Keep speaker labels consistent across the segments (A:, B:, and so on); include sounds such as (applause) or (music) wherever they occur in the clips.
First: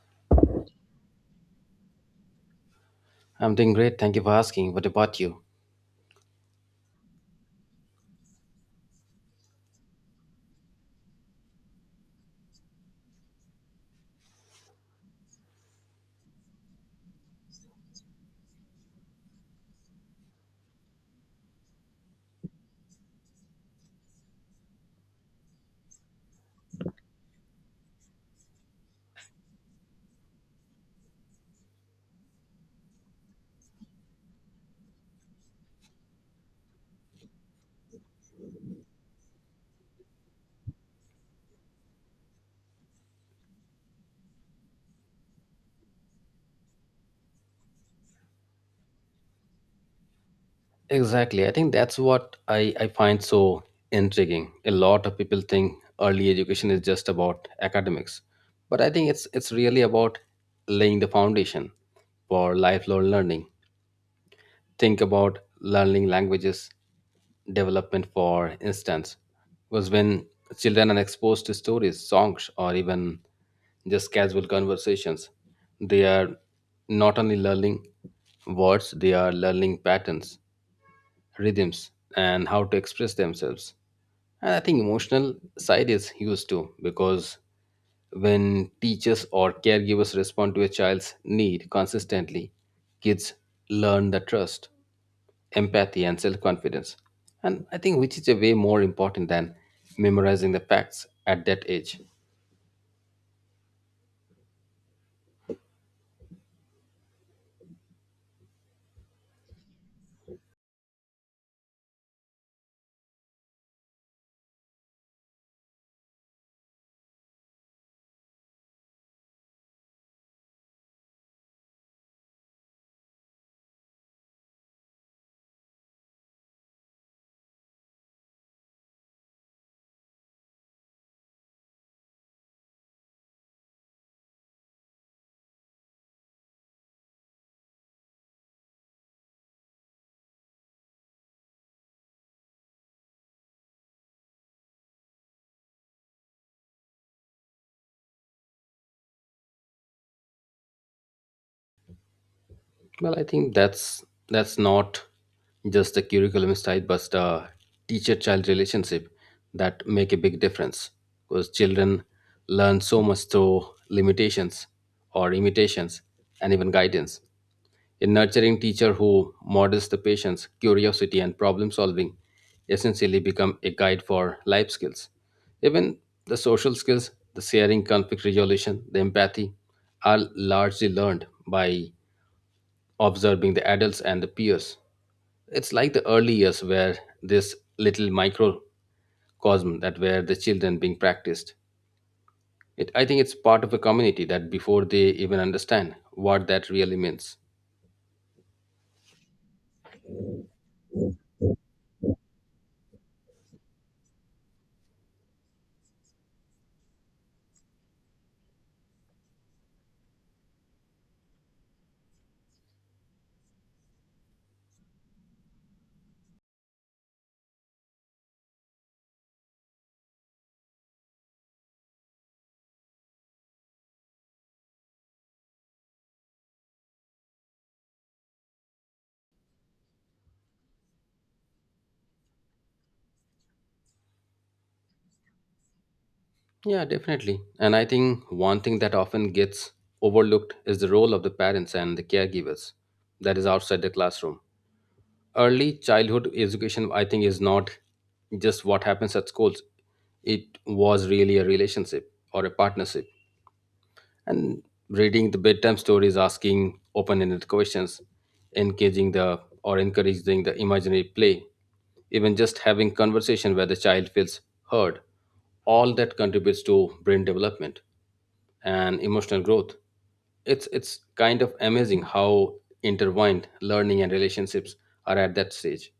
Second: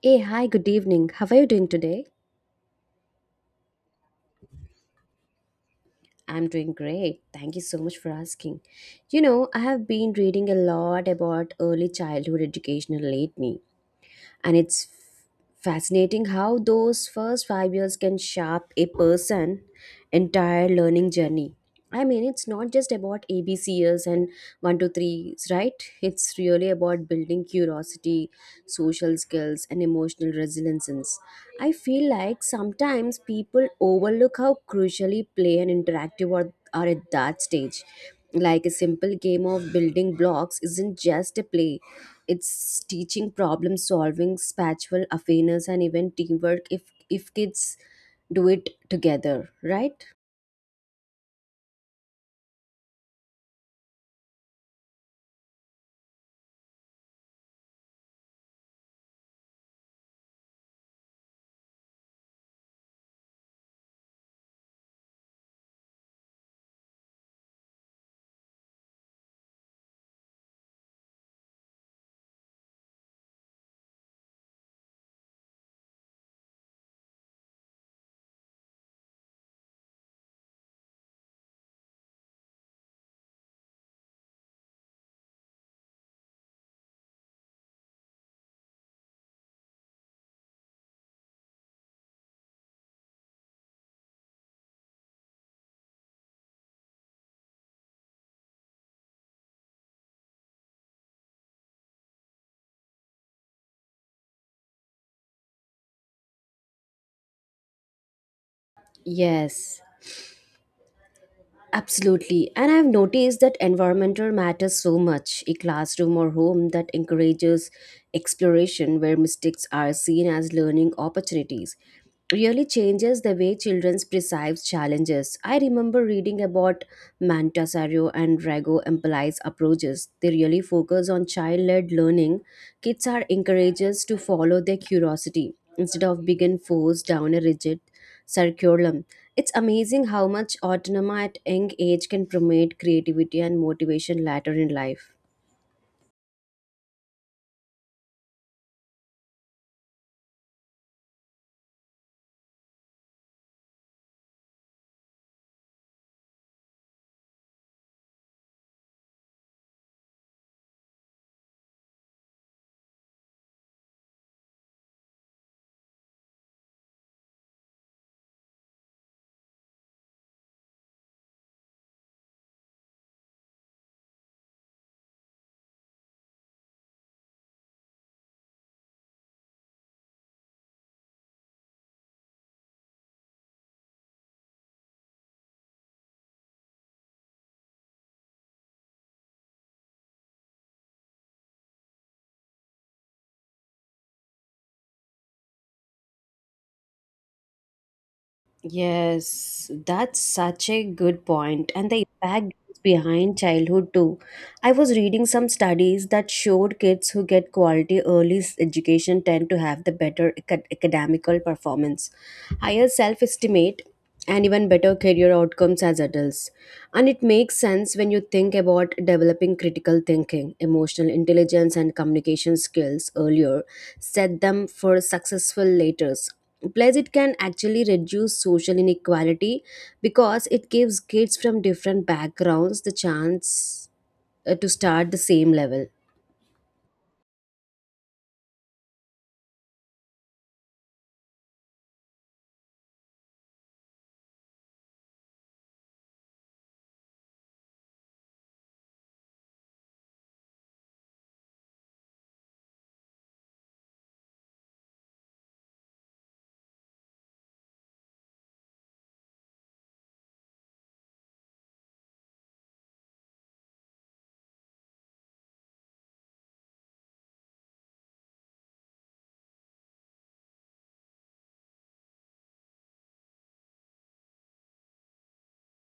A: Hey, hi, good evening. How are you doing today?
B: I'm doing great. Thank you for asking. What about you?
A: I'm doing great. Thank you so much for asking. I have been reading a lot about early childhood education lately. And it's fascinating how those first 5 years can shape a person entire learning journey. I mean, it's not just about ABCs and 1 to, right, it's really about building curiosity, social skills, and emotional resilience. I feel like sometimes people overlook how crucially play and interactive are at that stage. Like a simple game of building blocks isn't just a play, it's teaching problem solving, spatial awareness, and even teamwork if kids do it together, right?
B: Exactly. I think that's what I find so intriguing. A lot of people think early education is just about academics, but I think it's really about laying the foundation for lifelong learning. Think about learning languages development, for instance. Was when children are exposed to stories, songs, or even just casual conversations, they are not only learning words, they are learning patterns, rhythms, and how to express themselves. And I think emotional side is huge too, because when teachers or caregivers respond to a child's need consistently, kids learn the trust, empathy, and self-confidence. And I think which is a way more important than memorizing the facts at that age.
A: Yes. Absolutely. And I've noticed that environmental matters so much. A classroom or home that encourages exploration where mistakes are seen as learning opportunities really changes the way children perceive challenges. I remember reading about Mantasaro and Rago Empali's approaches. They really focus on child-led learning. Kids are encouraged to follow their curiosity instead of being forced down a rigid curriculum. It's amazing how much autonomy at young age can promote creativity and motivation later in life.
B: Well, I think that's not just the curriculum style but the teacher child relationship that make a big difference, because children learn so much through limitations or imitations and even guidance. A nurturing teacher who models the patience, curiosity, and problem solving essentially become a guide for life skills. Even the social skills, the sharing, conflict resolution, the empathy are largely learned by observing the adults and the peers. It's like the early years where this little microcosm that where the children being practiced. It, I think it's part of a community that before they even understand what that really means.
A: Yes, that's such a good point, and the impact behind childhood too. I was reading some studies that showed kids who get quality early education tend to have the better academical performance, higher self estimate, and even better career outcomes as adults. And it makes sense when you think about developing critical thinking, emotional intelligence, and communication skills earlier, set them for successful later. Plus, it can actually reduce social inequality because it gives kids from different backgrounds the chance to start the same level.
B: Yeah, definitely. And I think one thing that often gets overlooked is the role of the parents and the caregivers that is outside the classroom. Early childhood education, I think, is not just what happens at schools, it was really a relationship or a partnership, and reading the bedtime stories, asking open-ended questions, engaging the or encouraging the imaginary play, even just having conversation where the child feels heard, all that contributes to brain development and emotional growth. It's kind of amazing how intertwined learning and relationships are at that stage,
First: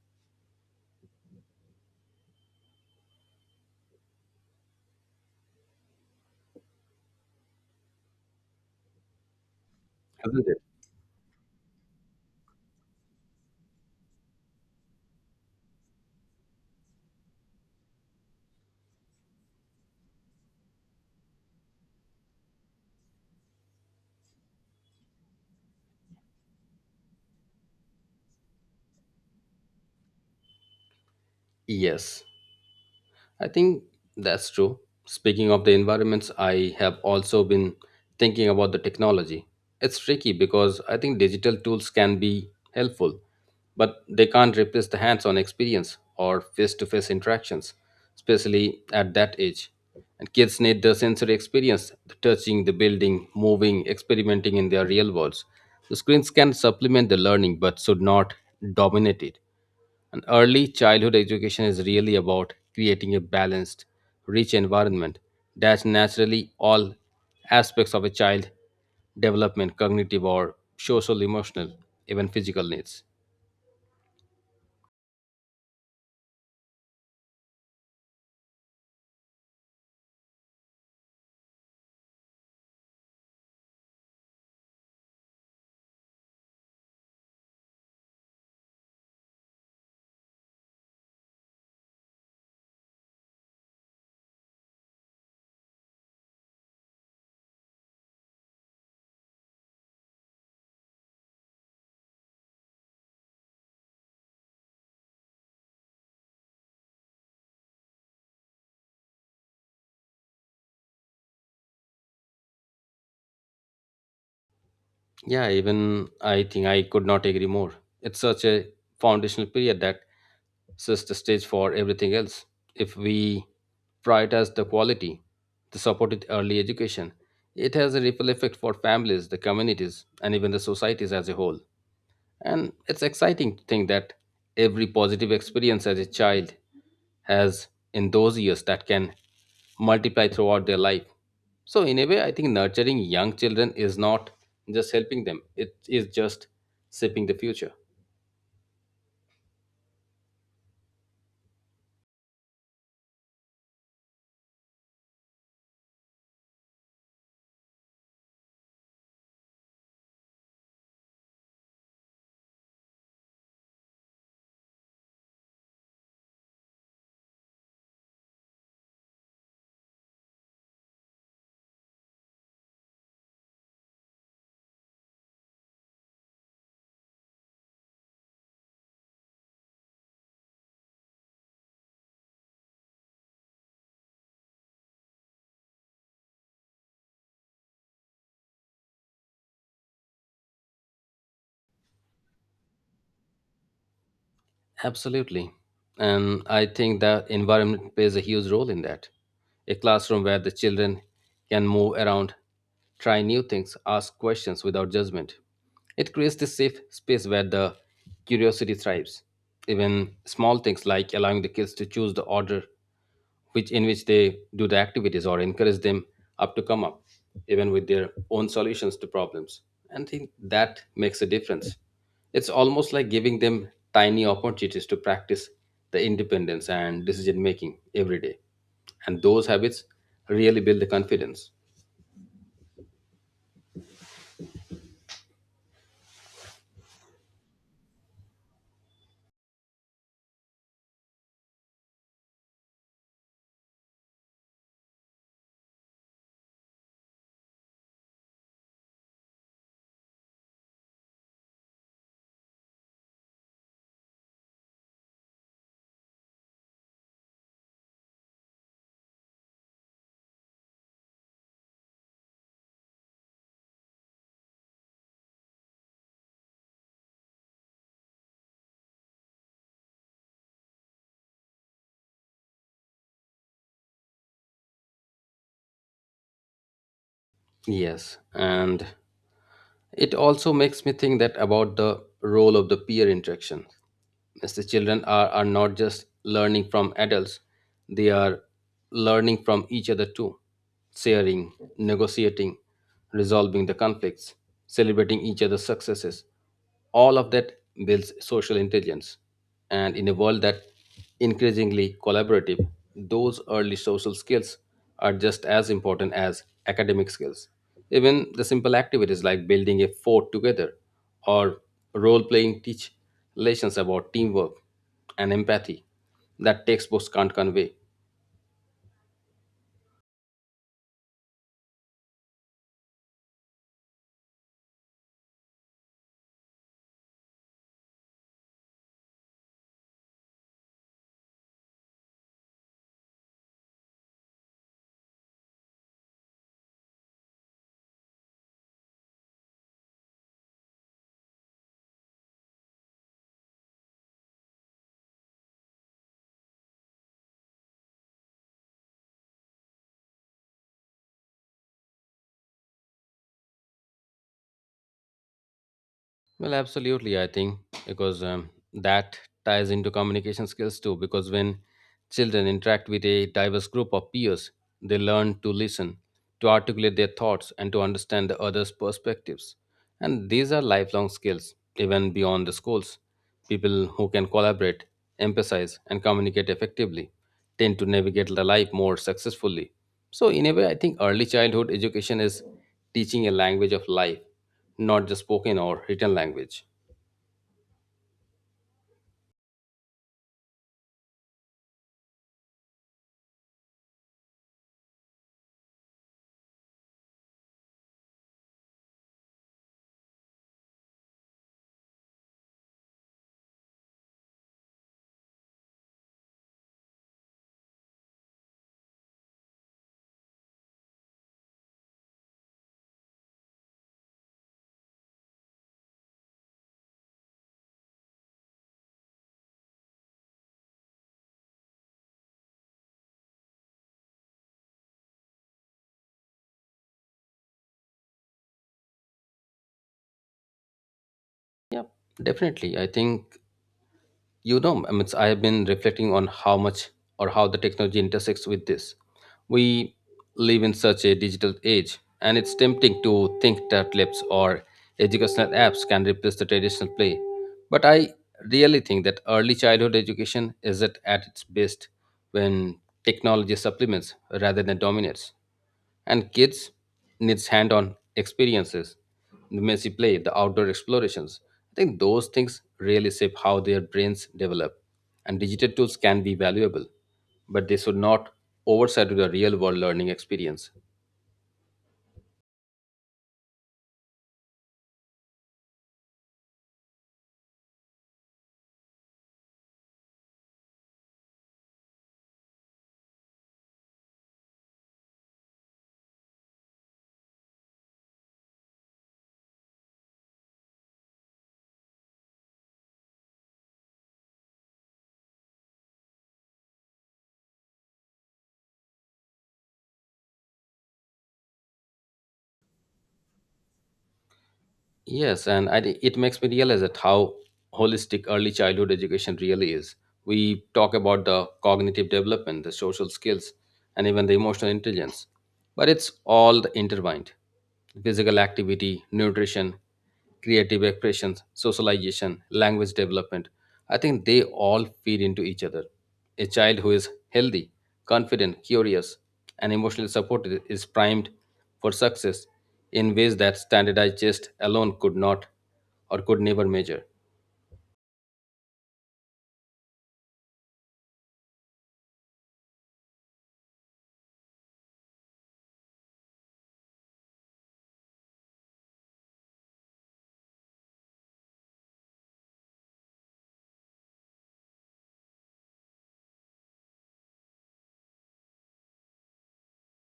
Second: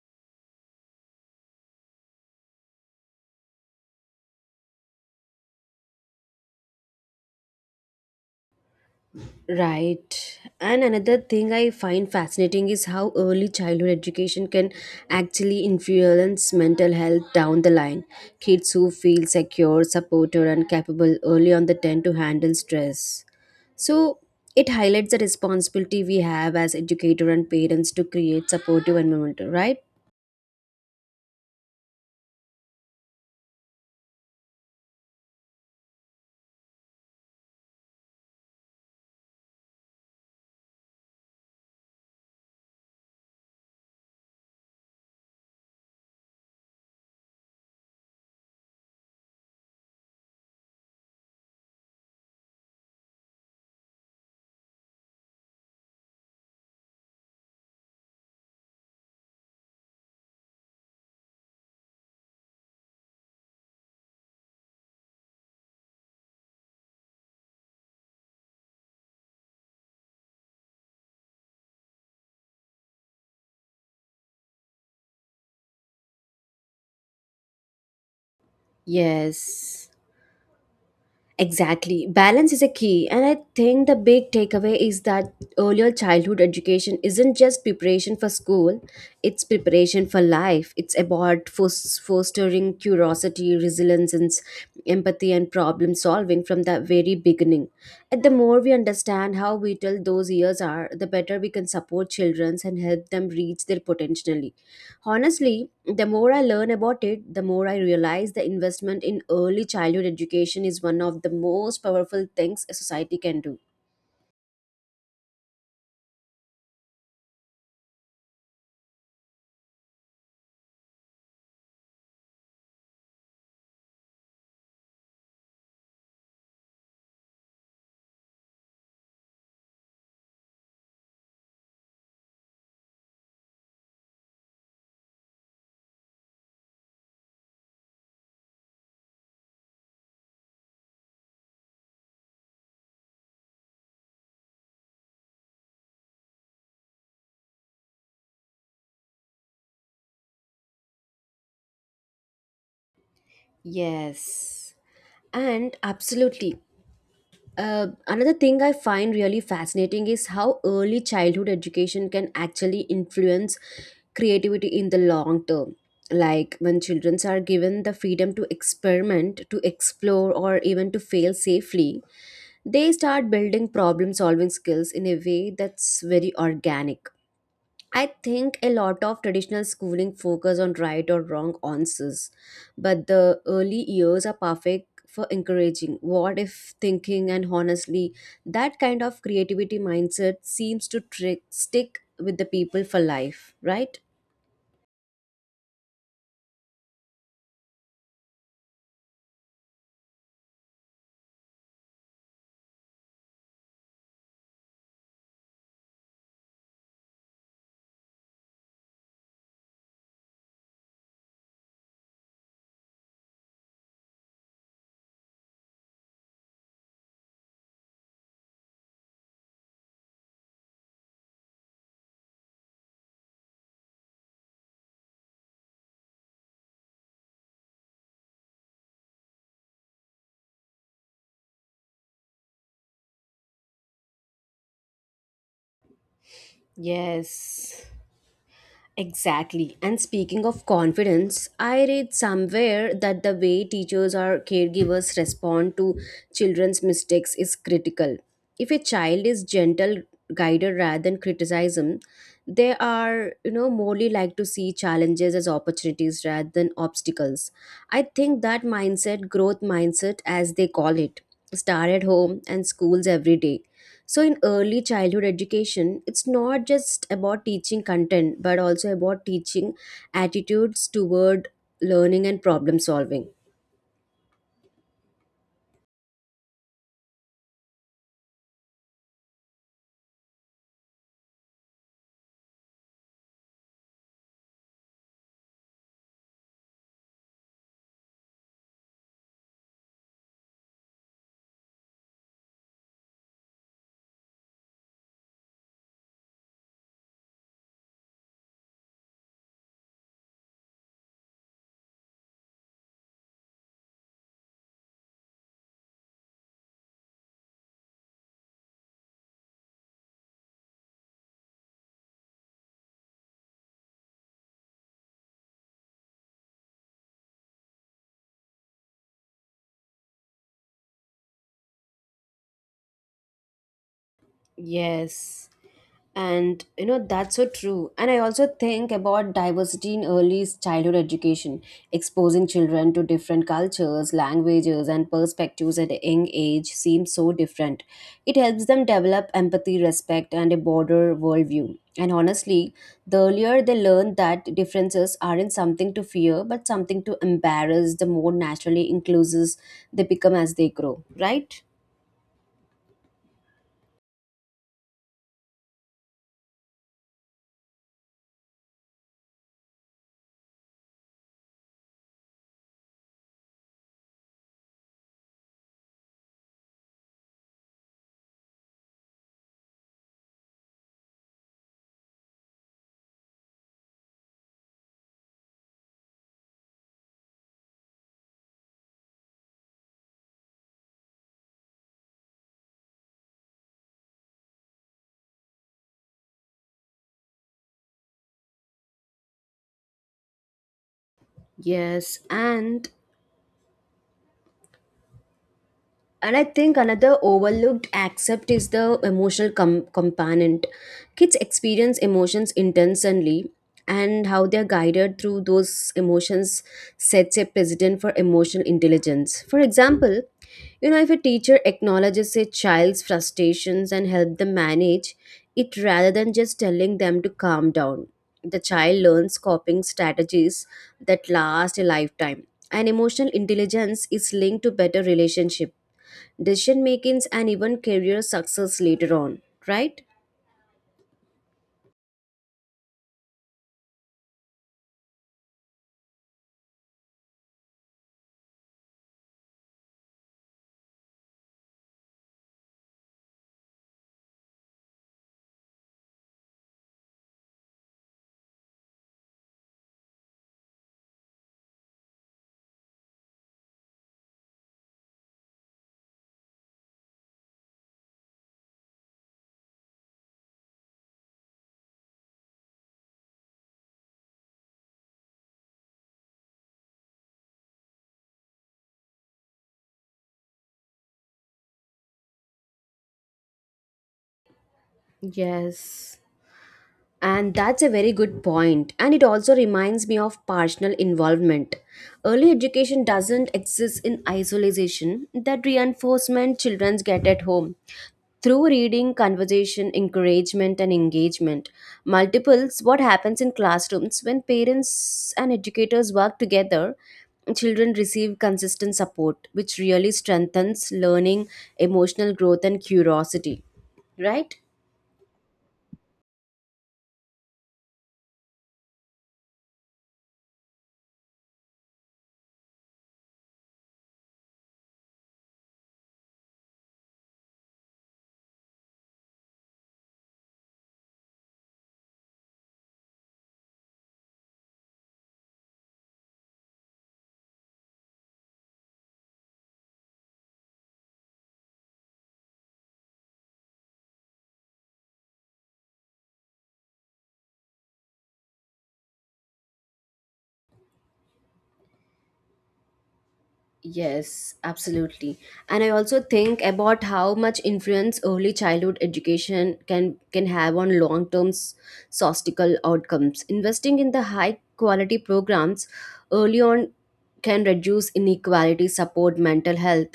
A: Right.
B: hasn't it?
A: And another thing I find fascinating is how early childhood education can actually influence mental health down the line. Kids who feel secure, supported, and capable early on the tend to handle stress. So it highlights the responsibility we have as educator and parents to create supportive environment, right?
B: Yes, I think that's true. Speaking of the environments, I have also been thinking about the technology. It's tricky because I think digital tools can be helpful, but they can't replace the hands on experience or face to face interactions, especially at that age. And kids need the sensory experience, the touching, the building, moving, experimenting in their real worlds. The screens can supplement the learning but should not dominate it. An early childhood education is really about creating a balanced, rich environment that naturally all aspects of a child development, cognitive or social, emotional, even physical needs.
A: Yes. Exactly. Balance is a key. And I think the big takeaway is that earlier childhood education isn't just preparation for school, it's preparation for life. It's about fostering curiosity, resilience, and empathy and problem solving from the very beginning. And the more we understand how vital those years are, the better we can support children and help them reach their potential. Honestly, the more I learn about it, the more I realize the investment in early childhood education is one of the most powerful things a society can do.
B: Yeah, even I think I could not agree more. It's such a foundational period that sets the stage for everything else. If we prioritize the quality, the supported early education, it has a ripple effect for families, the communities, and even the societies as a whole. And it's exciting to think that every positive experience as a child has in those years that can multiply throughout their life. So, in a way, I think nurturing young children is not just helping them, it is just shaping the future.
A: Yes. And absolutely. Another thing I find really fascinating is how early childhood education can actually influence creativity in the long term. Like when children are given the freedom to experiment, to explore, or even to fail safely, they start building problem solving skills in a way that's very organic. I think a lot of traditional schooling focus on right or wrong answers, but the early years are perfect for encouraging what if thinking. And honestly, that kind of creativity mindset seems to stick with the people for life, right?
B: Absolutely. And I think the environment plays a huge role in that. A classroom where the children can move around, try new things, ask questions without judgment. It creates this safe space where the curiosity thrives. Even small things like allowing the kids to choose the order which in which they do the activities or encourage them up to come up even with their own solutions to problems, and think that makes a difference. It's almost like giving them tiny opportunities to practice the independence and decision making every day, and those habits really build the confidence.
A: Yes, exactly. And speaking of confidence, I read somewhere that the way teachers or caregivers respond to children's mistakes is critical. If a child is gentle guided rather than criticism, they are, morely like to see challenges as opportunities rather than obstacles. I think that mindset, growth mindset as they call it, start at home and schools every day. So, in early childhood education, it's not just about teaching content, but also about teaching attitudes toward learning and problem solving.
B: Yes, and it also makes me think that about the role of the peer interaction. As the children are not just learning from adults, they are learning from each other too, sharing, negotiating, resolving the conflicts, celebrating each other's successes. All of that builds social intelligence. And in a world that increasingly collaborative, those early social skills are just as important as academic skills. Even the simple activities like building a fort together or role playing teach lessons about teamwork and empathy that textbooks can't convey.
A: Yes. And that's so true. And I also think about diversity in early childhood education. Exposing children to different cultures, languages, and perspectives at a young age seems so different. It helps them develop empathy, respect, and a broader worldview. And honestly, the earlier they learn that differences aren't something to fear but something to embarrass, the more naturally inclusive they become as they grow, right?
B: Well, absolutely. I think because that ties into communication skills too. Because when children interact with a diverse group of peers, they learn to listen, to articulate their thoughts, and to understand the others' perspectives. And these are lifelong skills, even beyond the schools. People who can collaborate, emphasize, and communicate effectively tend to navigate the life more successfully. So, in a way, I think early childhood education is teaching a language of life, not just spoken or written language.
A: Yes, and I think another overlooked aspect is the emotional component. Kids experience emotions intensely, and how they're guided through those emotions sets a precedent for emotional intelligence. For example, if a teacher acknowledges a child's frustrations and help them manage it rather than just telling them to calm down, the child learns coping strategies that last a lifetime. And emotional intelligence is linked to better relationship, decision makings, and even career success later on, right?
B: Yeah, definitely. I think I mean, I have been reflecting on how much or how the technology intersects with this. We live in such a digital age and it's tempting to think that labs or educational apps can replace the traditional play, but I really think that early childhood education is at its best when technology supplements rather than dominates. And kids needs hand-on experiences, the messy play, the outdoor explorations. I think those things really shape how their brains develop, and digital tools can be valuable, but they should not overshadow the real world learning experience.
A: Yes. And that's a very good point. And it also reminds me of personal involvement. Early education doesn't exist in isolation, that reinforcement children get at home. Through reading, conversation, encouragement, and engagement, multiples what happens in classrooms when parents and educators work together, children receive consistent support, which really strengthens learning, emotional growth, and curiosity. Right?
B: Yes, and it makes me realize that how holistic early childhood education really is. We talk about the cognitive development, the social skills, and even the emotional intelligence, but it's all intertwined. Physical activity, nutrition, creative expressions, socialization, language development. I think they all feed into each other. A child who is healthy, confident, curious, and emotionally supported is primed for success in ways that standardized tests alone could not or could never measure.
A: Yes, absolutely. And I also think about how much influence early childhood education can have on long-term statistical outcomes. Investing in the high-quality programs early on can reduce inequality, support mental health,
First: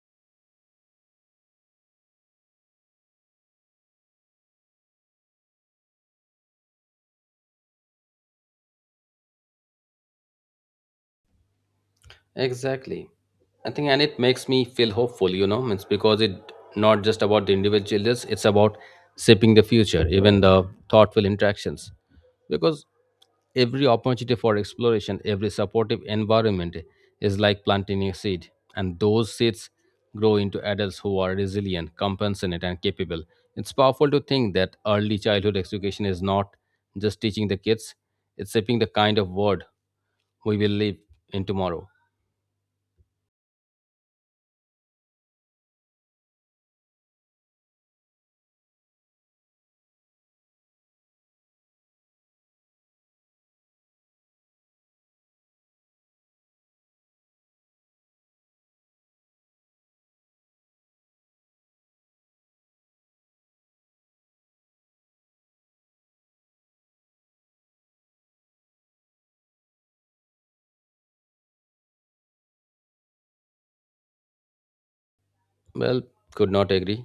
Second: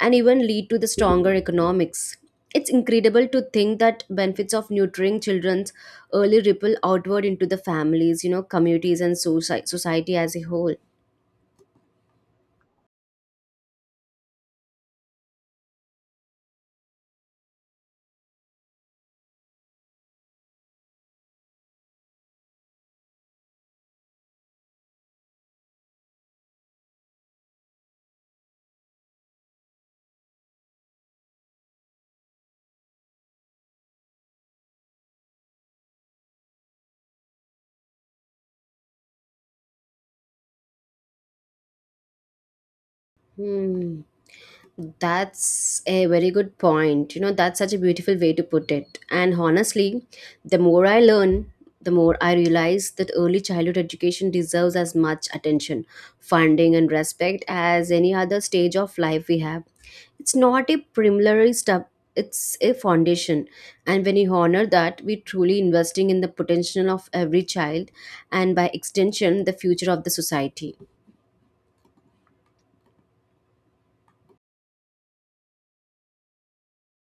A: and even lead to the stronger economics. It's incredible to think that benefits of nurturing children's early ripple outward into the families, communities and society as a whole.
B: Exactly. I think, and it makes me feel hopeful, you know, it's because it not just about the individual, it's about shaping the future, even the thoughtful interactions. Because every opportunity for exploration, every supportive environment is like planting a seed, and those seeds grow into adults who are resilient, compassionate, and capable. It's powerful to think that early childhood education is not just teaching the kids, it's shaping the kind of world we will live in tomorrow.
A: Hmm. That's a very good point. That's such a beautiful way to put it. And honestly, the more I learn, the more I realize that early childhood education deserves as much attention, funding, and respect as any other stage of life we have. It's not a preliminary step, it's a foundation. And when you honor that, we're truly investing in the potential of every child and, by extension, the future of the society.
B: Well, could not agree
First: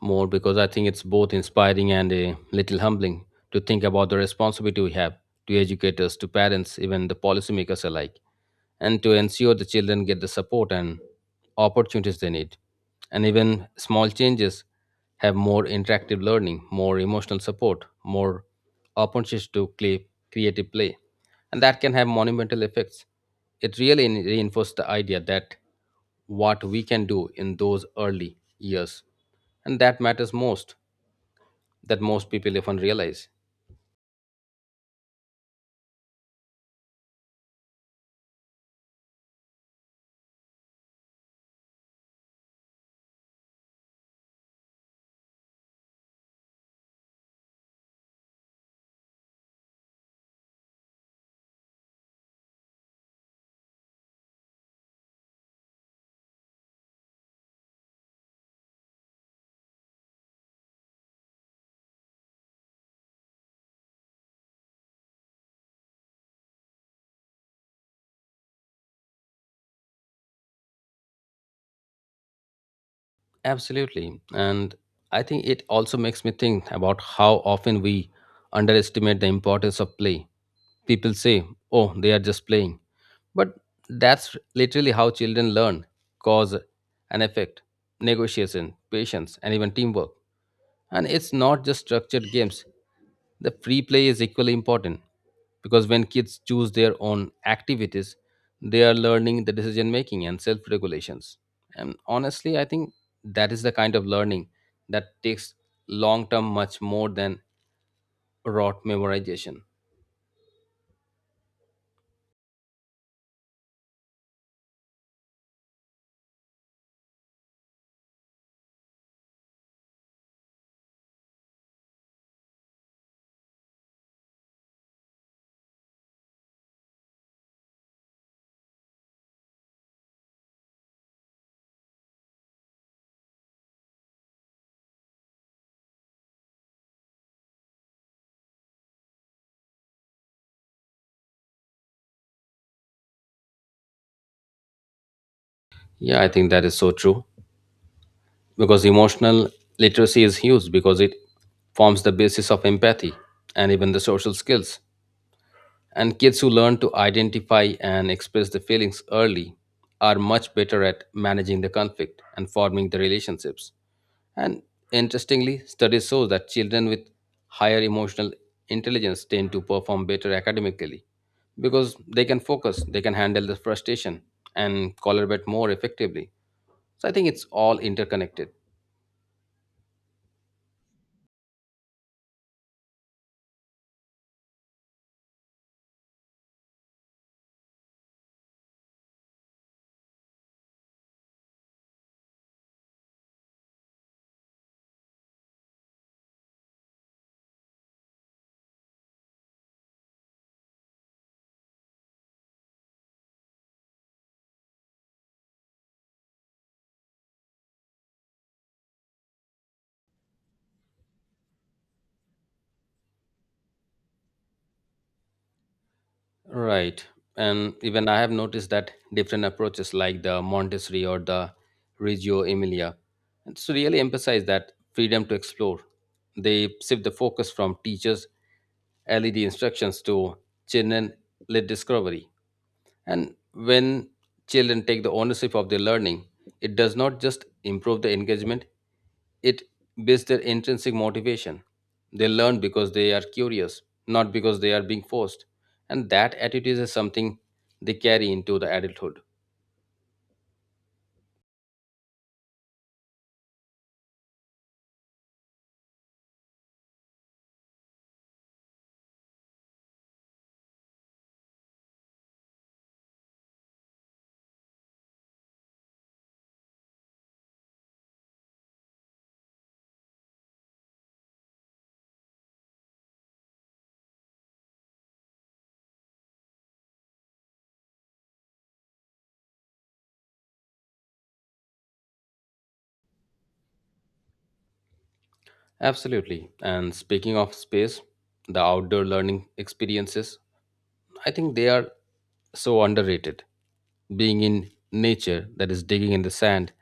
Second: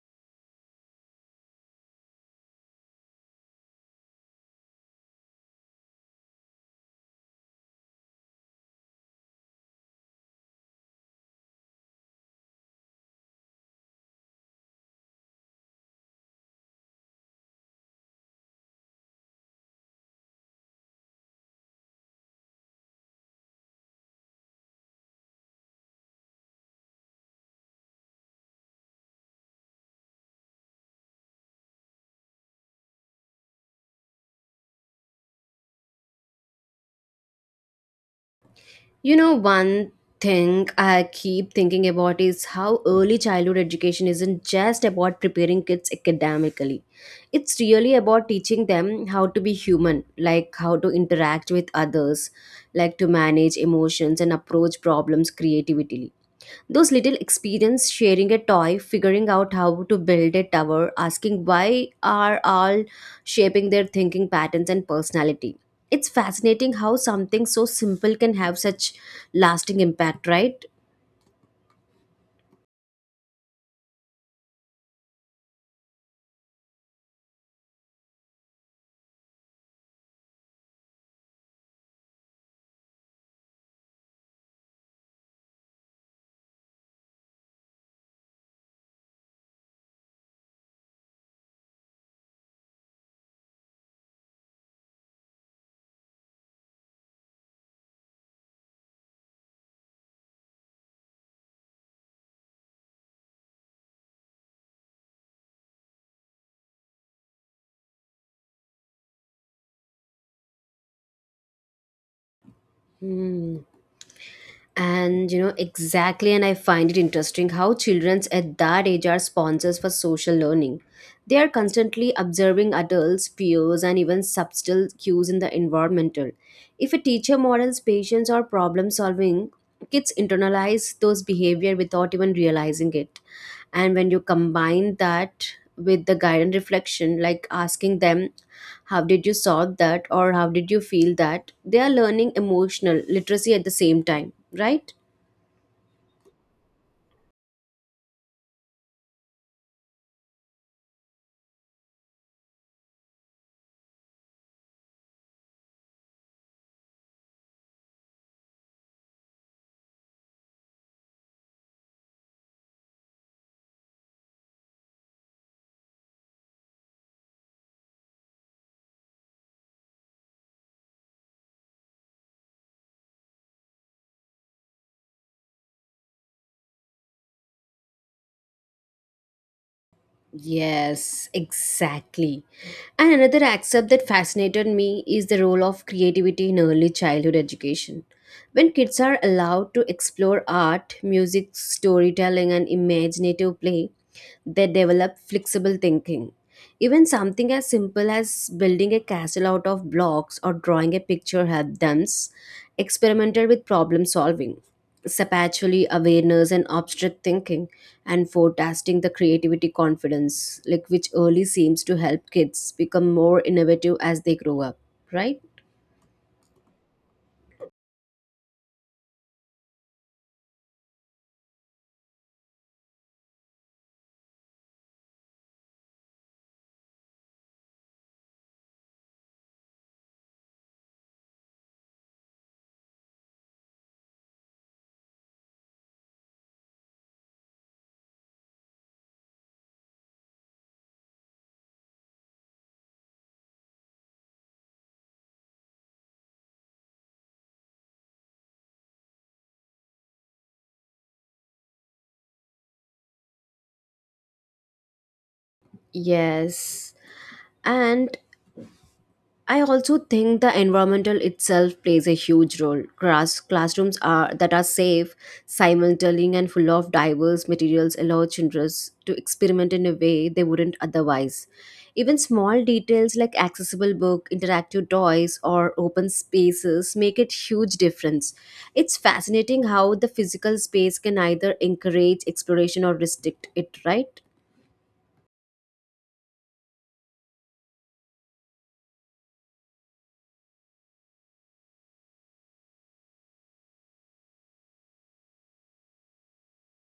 B: more, because I think it's both inspiring and a little humbling to think about the responsibility we have to educators, to parents, even the policymakers alike, and to ensure the children get the support and opportunities they need. And even small changes have more interactive learning, more emotional support, more opportunities to play creative play, and that can have monumental effects. It really reinforces the idea that what we can do in those early years and that matters most that most people often realize.
A: One thing I keep thinking about is how early childhood education isn't just about preparing kids academically. It's really about teaching them how to be human, like how to interact with others, like to manage emotions and approach problems creatively. Those little experience sharing a toy, figuring out how to build a tower, asking why are all shaping their thinking patterns and personality. It's fascinating how something so simple can have such lasting impact, right?
B: Absolutely. And I think it also makes me think about how often we underestimate the importance of play. People say, oh, they are just playing. But that's literally how children learn cause and effect, negotiation, patience, and even teamwork. And it's not just structured games, the free play is equally important, because when kids choose their own activities, they are learning the decision making and self regulations. And honestly, I think that is the kind of learning that takes long term much more than rote memorization.
A: Hmm. And exactly. And I find it interesting how children at that age are sponsors for social learning. They are constantly observing adults, peers, and even subtle cues in the environmental. If a teacher models patience or problem solving, kids internalize those behavior without even realizing it. And when you combine that with the guidance reflection, like asking them how did you sort that or how did you feel, that they are learning emotional literacy at the same time, right?
B: Yeah, I think that is so true. Because emotional literacy is huge because it forms the basis of empathy and even the social skills. And kids who learn to identify and express their feelings early are much better at managing the conflict and forming the relationships. And interestingly, studies show that children with higher emotional intelligence tend to perform better academically, because they can focus, they can handle the frustration and collaborate more effectively. So I think it's all interconnected.
A: Yes, exactly. And another aspect that fascinated me is the role of creativity in early childhood education. When kids are allowed to explore art, music, storytelling, and imaginative play, they develop flexible thinking. Even something as simple as building a castle out of blocks or drawing a picture help them experiment with problem solving, spatially awareness, and abstract thinking, and forecasting the creativity confidence, like which early seems to help kids become more innovative as they grow up, right?
B: Right. And even I have noticed that different approaches like the Montessori or the Reggio Emilia, it's really emphasize that freedom to explore. They shift the focus from teachers' LED instructions to children led discovery. And when children take the ownership of their learning, it does not just improve the engagement, it based their intrinsic motivation. They learn because they are curious, not because they are being forced. And that attitude is something they carry into the adulthood.
A: Yes. And I also think the environmental itself plays a huge role. Classrooms are that are safe, simultaneous, and full of diverse materials allow children to experiment in a way they wouldn't otherwise. Even small details like accessible book, interactive toys, or open spaces make it huge difference. It's fascinating how the physical space can either encourage exploration or restrict it. Right?
B: Absolutely. And speaking of space, the outdoor learning experiences, I think they are so underrated. Being in nature, that is, digging in the sand,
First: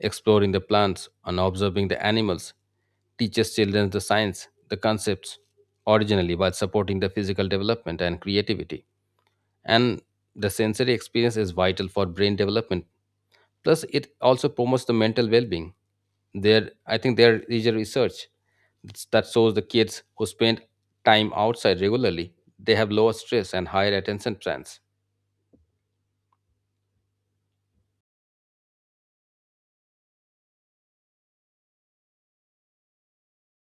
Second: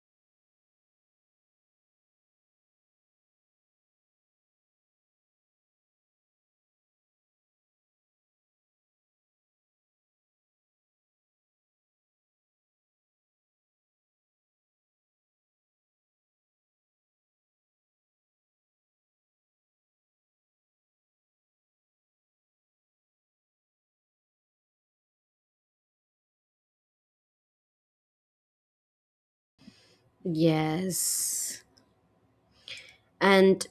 B: exploring the plants, and observing the animals, teaches children the science, the concepts originally while supporting the physical development and creativity. And the sensory experience is vital for brain development. Plus, it also promotes the mental well-being. There, I think there is a research that shows the kids who spend time outside regularly, they have lower stress and higher attention spans.
A: Yes. And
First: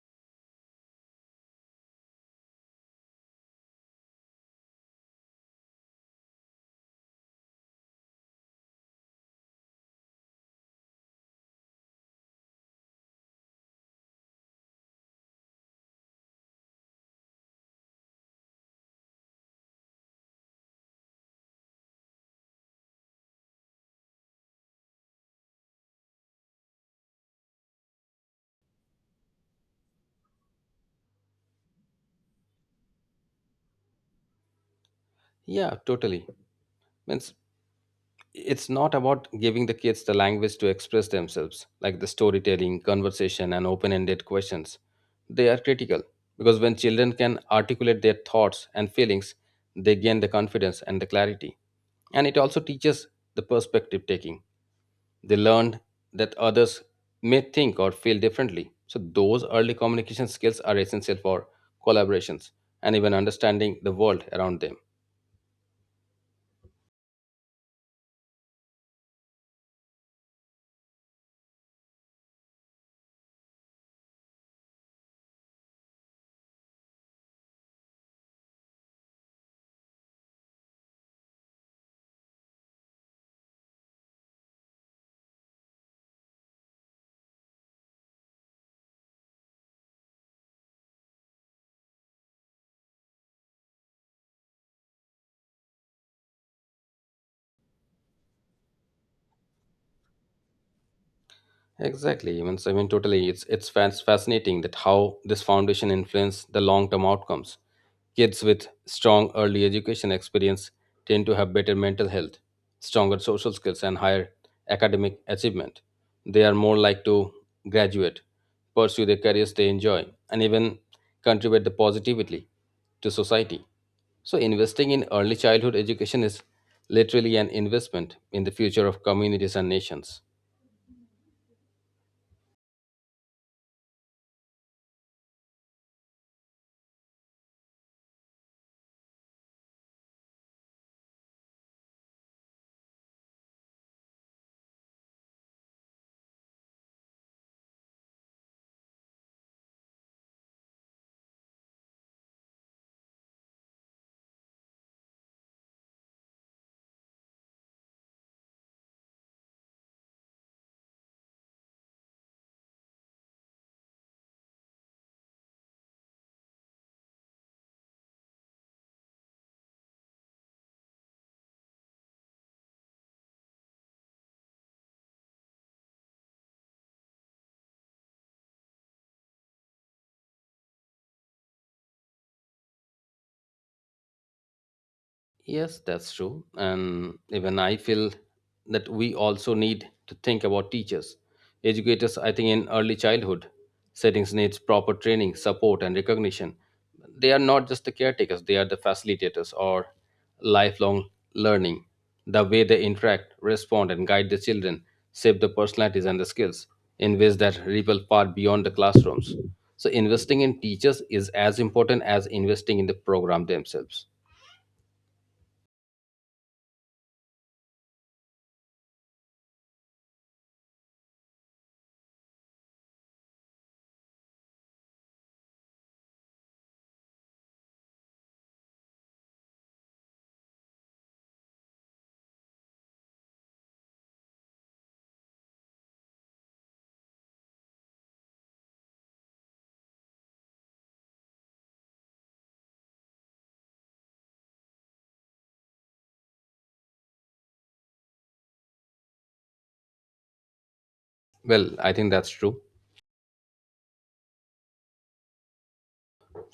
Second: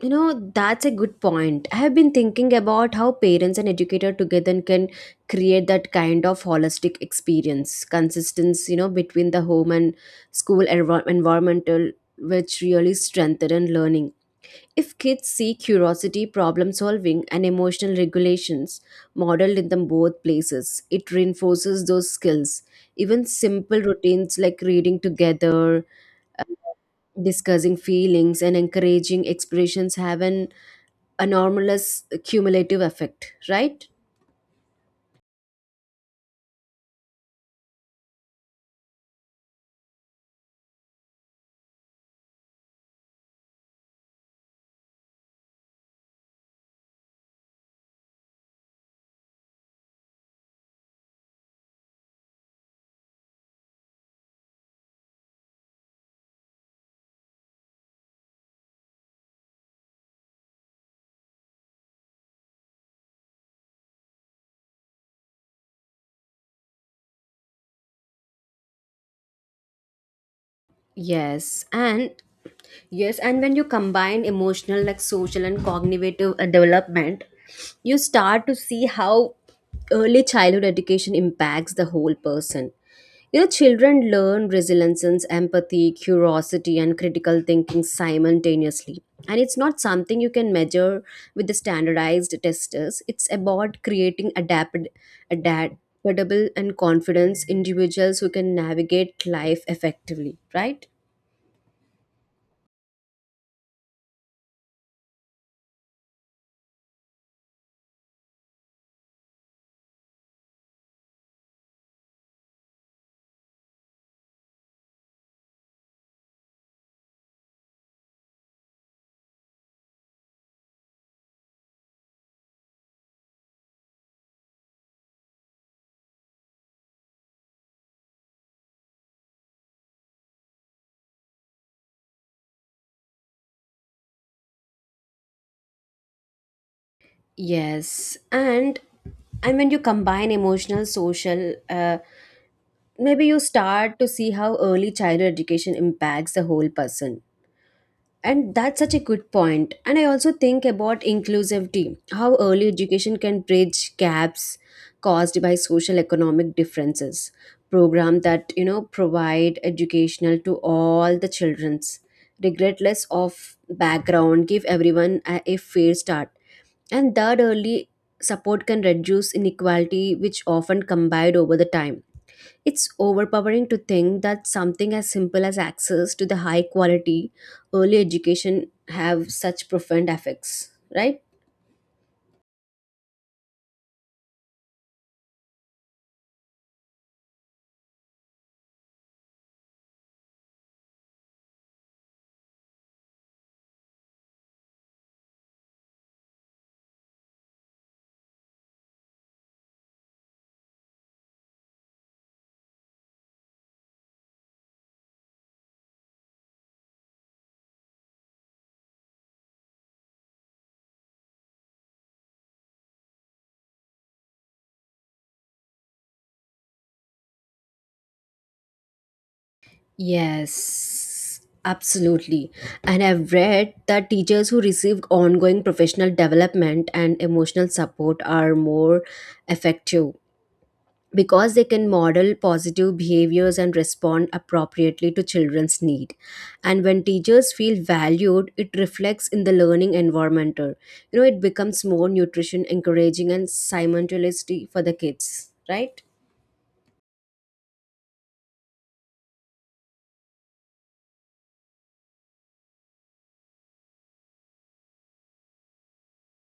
A: That's a good point. I have been thinking about how parents and educator together can create that kind of holistic experience, consistency, between the home and school environmental, which really strengthen learning. If kids see curiosity, problem solving, and emotional regulations modeled in them both places, it reinforces those skills. Even simple routines like reading together, uh, discussing feelings, and encouraging expressions have an enormous cumulative effect, right?
B: Yeah, totally. Means it's not about giving the kids the language to express themselves like the storytelling conversation and open-ended questions, they are critical. Because when children can articulate their thoughts and feelings, they gain the confidence and the clarity. And it also teaches the perspective taking. They learned that others may think or feel differently. So, those early communication skills are essential for collaborations and even understanding the world around them.
A: Yes and yes and when you combine emotional, like social and cognitive, development, you start to see how early childhood education impacts the whole person. You know, children learn resilience, empathy, curiosity, and critical thinking simultaneously. And it's not something you can measure with the standardized testers. It's about creating adaptable and confidence individuals who can navigate life effectively, right?
B: Exactly. Even so, totally. It's fascinating that how this foundation influences the long-term outcomes. Kids with strong early education experience tend to have better mental health, stronger social skills, and higher academic achievement. They are more likely to graduate, pursue the careers they enjoy, and even contribute the positively to society. So, investing in early childhood education is literally an investment in the future of communities and nations.
A: Yes. And when you combine emotional, social, maybe you start to see how early childhood education impacts the whole person. And that's such a good point. And I also think about inclusivity, how early education can bridge gaps caused by social economic differences. Program that provide educational to all the children's regardless of background give everyone a fair start. And that early support can reduce inequality, which often combined over the time. It's overpowering to think that something as simple as access to the high quality early education have such profound effects, right?
B: Yes, that's true. And even I feel that we also need to think about teachers. Educators, I think, in early childhood settings needs proper training, support, and recognition. They are not just the caretakers, they are the facilitators or lifelong learning. The way they interact, respond, and guide the children shape the personalities and the skills in ways that ripple far beyond the classrooms. So, investing in teachers is as important as investing in the program themselves.
A: Yes, absolutely. And I've read that teachers who receive ongoing professional development and emotional support are more effective because they can model positive behaviors and respond appropriately to children's need. And when teachers feel valued, it reflects in the learning environment. It becomes more nutrition encouraging and simultaneously for the kids, right?
B: Well, I think that's true.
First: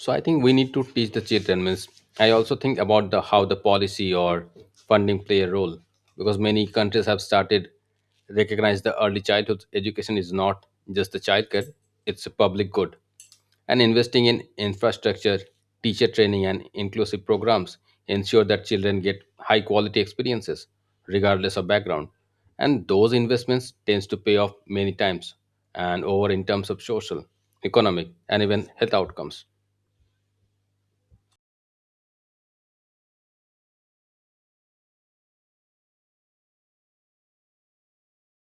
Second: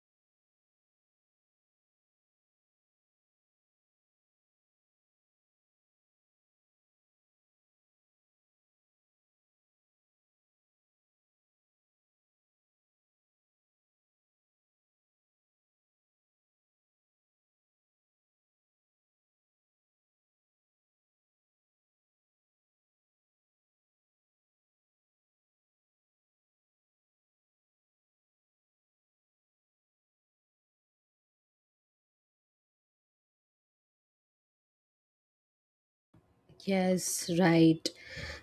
B: So I think we need to teach the children. Means I also think about the how the policy or funding play a role because many countries have started recognize the early childhood education is not just the child care; it's a public good. And investing in infrastructure, teacher training, and inclusive programs ensure that children get high quality experiences regardless of background. And those investments tends to pay off many times and over in terms of social, economic, and even health outcomes.
A: Yes, right.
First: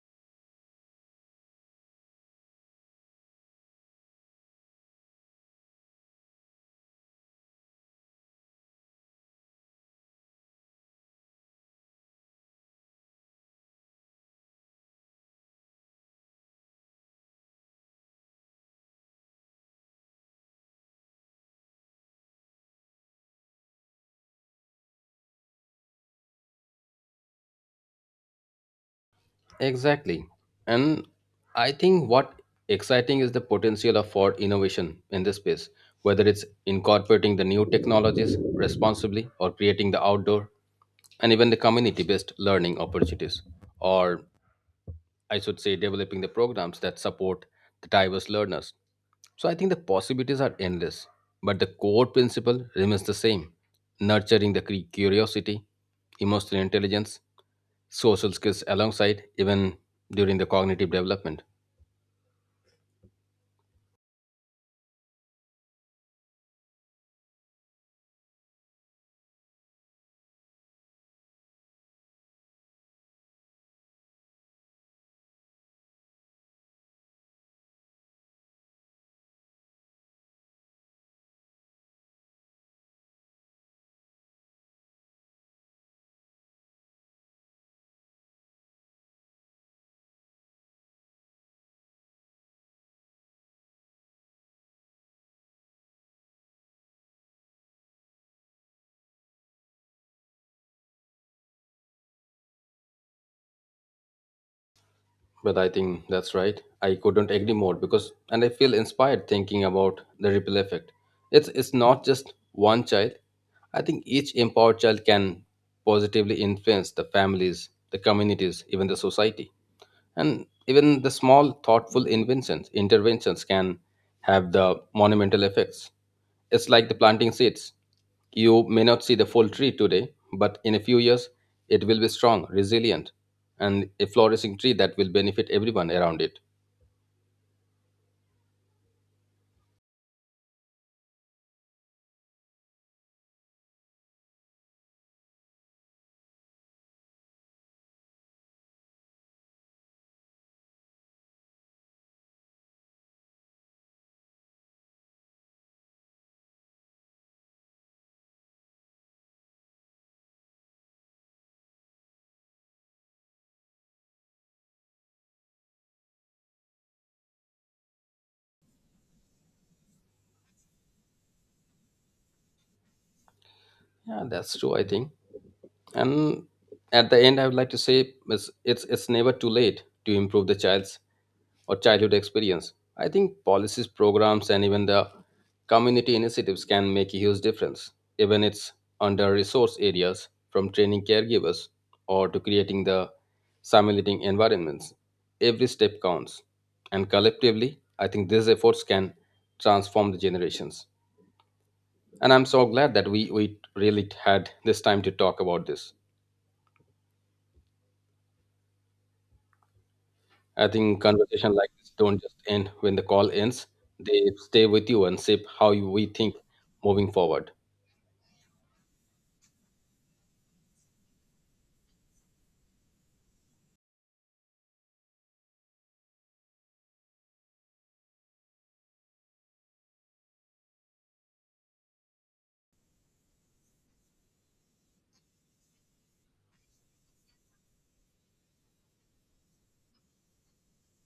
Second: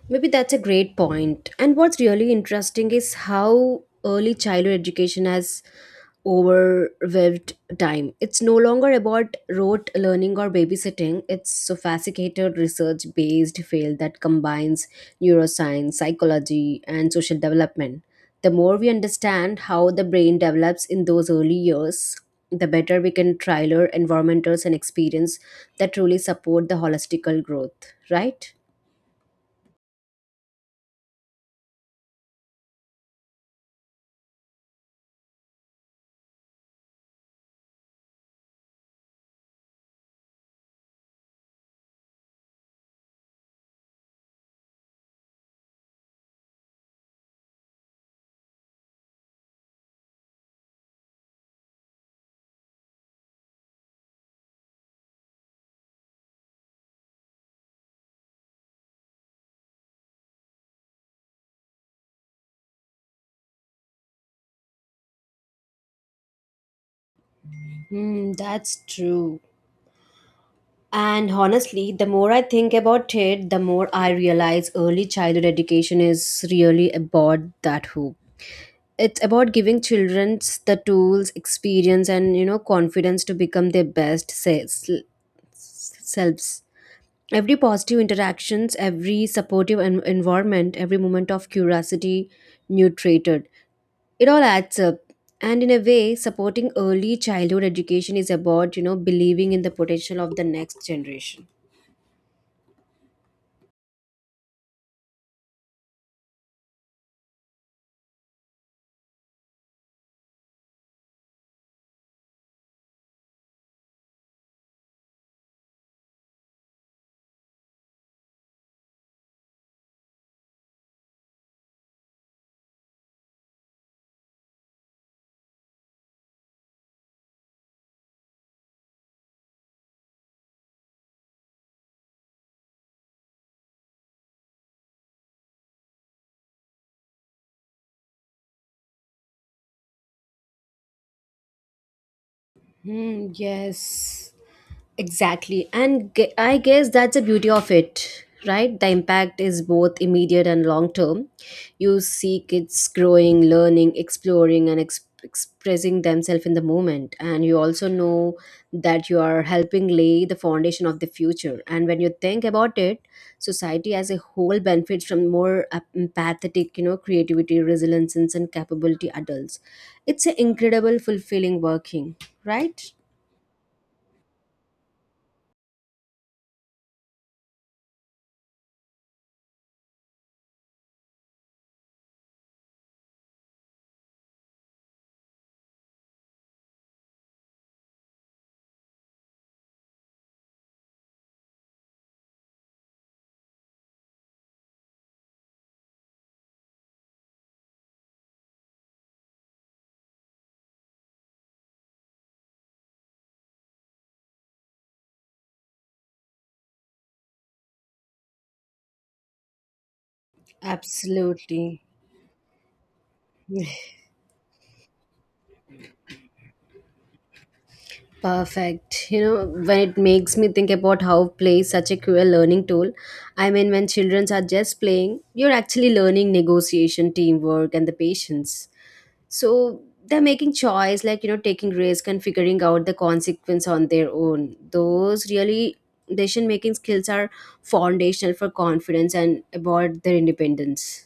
A: Maybe that's a great point. And what's really interesting is how early childhood education has overwhelmed time. It's no longer about rote learning or babysitting. It's sophisticated research-based field that combines neuroscience, psychology, and social development. The more we understand how the brain develops in those early years, the better we can trailer environments and experience that truly support the holistical growth, right?
B: Exactly. And I think what exciting is the potential of for innovation in this space, whether it's incorporating the new technologies responsibly or creating the outdoor and even the community based learning opportunities, or I should say, developing the programs that support the diverse learners. So I think the possibilities are endless, but the core principle remains the same nurturing the curiosity, emotional intelligence, social skills alongside, even during the cognitive development.
A: Hmm, that's true. And honestly, the more I think about it, the more I realize early childhood education is really about that hoop. It's about giving children the tools, experience, and confidence to become their best selves. Every positive interactions, every supportive environment, every moment of curiosity nurtured. It all adds up. And in a way, supporting early childhood education is about believing in the potential of the next generation.
B: But I think that's right. I couldn't agree more because, and I feel inspired thinking about the ripple effect. It's not just one child. I think each empowered child can positively influence the families, the communities, even the society, and even the small thoughtful inventions, interventions can have the monumental effects. It's like the planting seeds. You may not see the full tree today, but in a few years, it will be strong, resilient, and a flourishing tree that will benefit everyone around it.
A: Hmm, yes, exactly. And I guess that's the beauty of it, right? The impact is both immediate and long term. You see kids growing, learning, exploring, and expressing themselves in the moment. And you also know that you are helping lay the foundation of the future. And when you think about it, society as a whole benefits from more empathetic, creativity, resilience, and capability adults. It's an incredible, fulfilling working, right?
B: Yeah, that's true, I think. And at the end, I would like to say it's never too late to improve the child's or childhood experience. I think policies, programs, and even the community initiatives can make a huge difference, even it's under resource areas, from training caregivers or to creating the simulating environments. Every step counts. And collectively, I think these efforts can transform the generations. And I'm so glad that we really had this time to talk about this. I think conversation like
A: Absolutely.
B: this don't just end when the call ends. They stay with you and shape how we think moving forward.
A: Perfect. When it makes me think about how play is such a cruel learning tool. I mean, when children are just playing, you're actually learning negotiation, teamwork, and the patience. So they're making choice, like, taking risk and figuring out the consequence on their own. Those really decision making skills are foundational for confidence and about their independence.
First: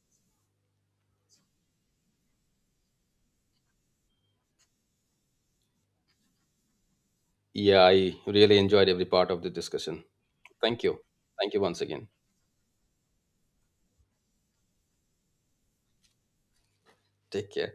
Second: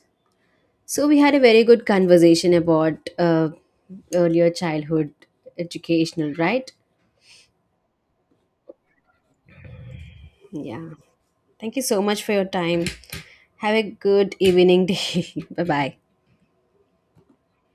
A: So we had a very good conversation about earlier childhood educational, right?
B: Yeah, I really enjoyed every part of the discussion. Thank
A: Yeah.
B: you. Thank you
A: Thank
B: once
A: you so
B: again.
A: much for your time. Have a good evening day. (laughs) bye bye.
B: Take care.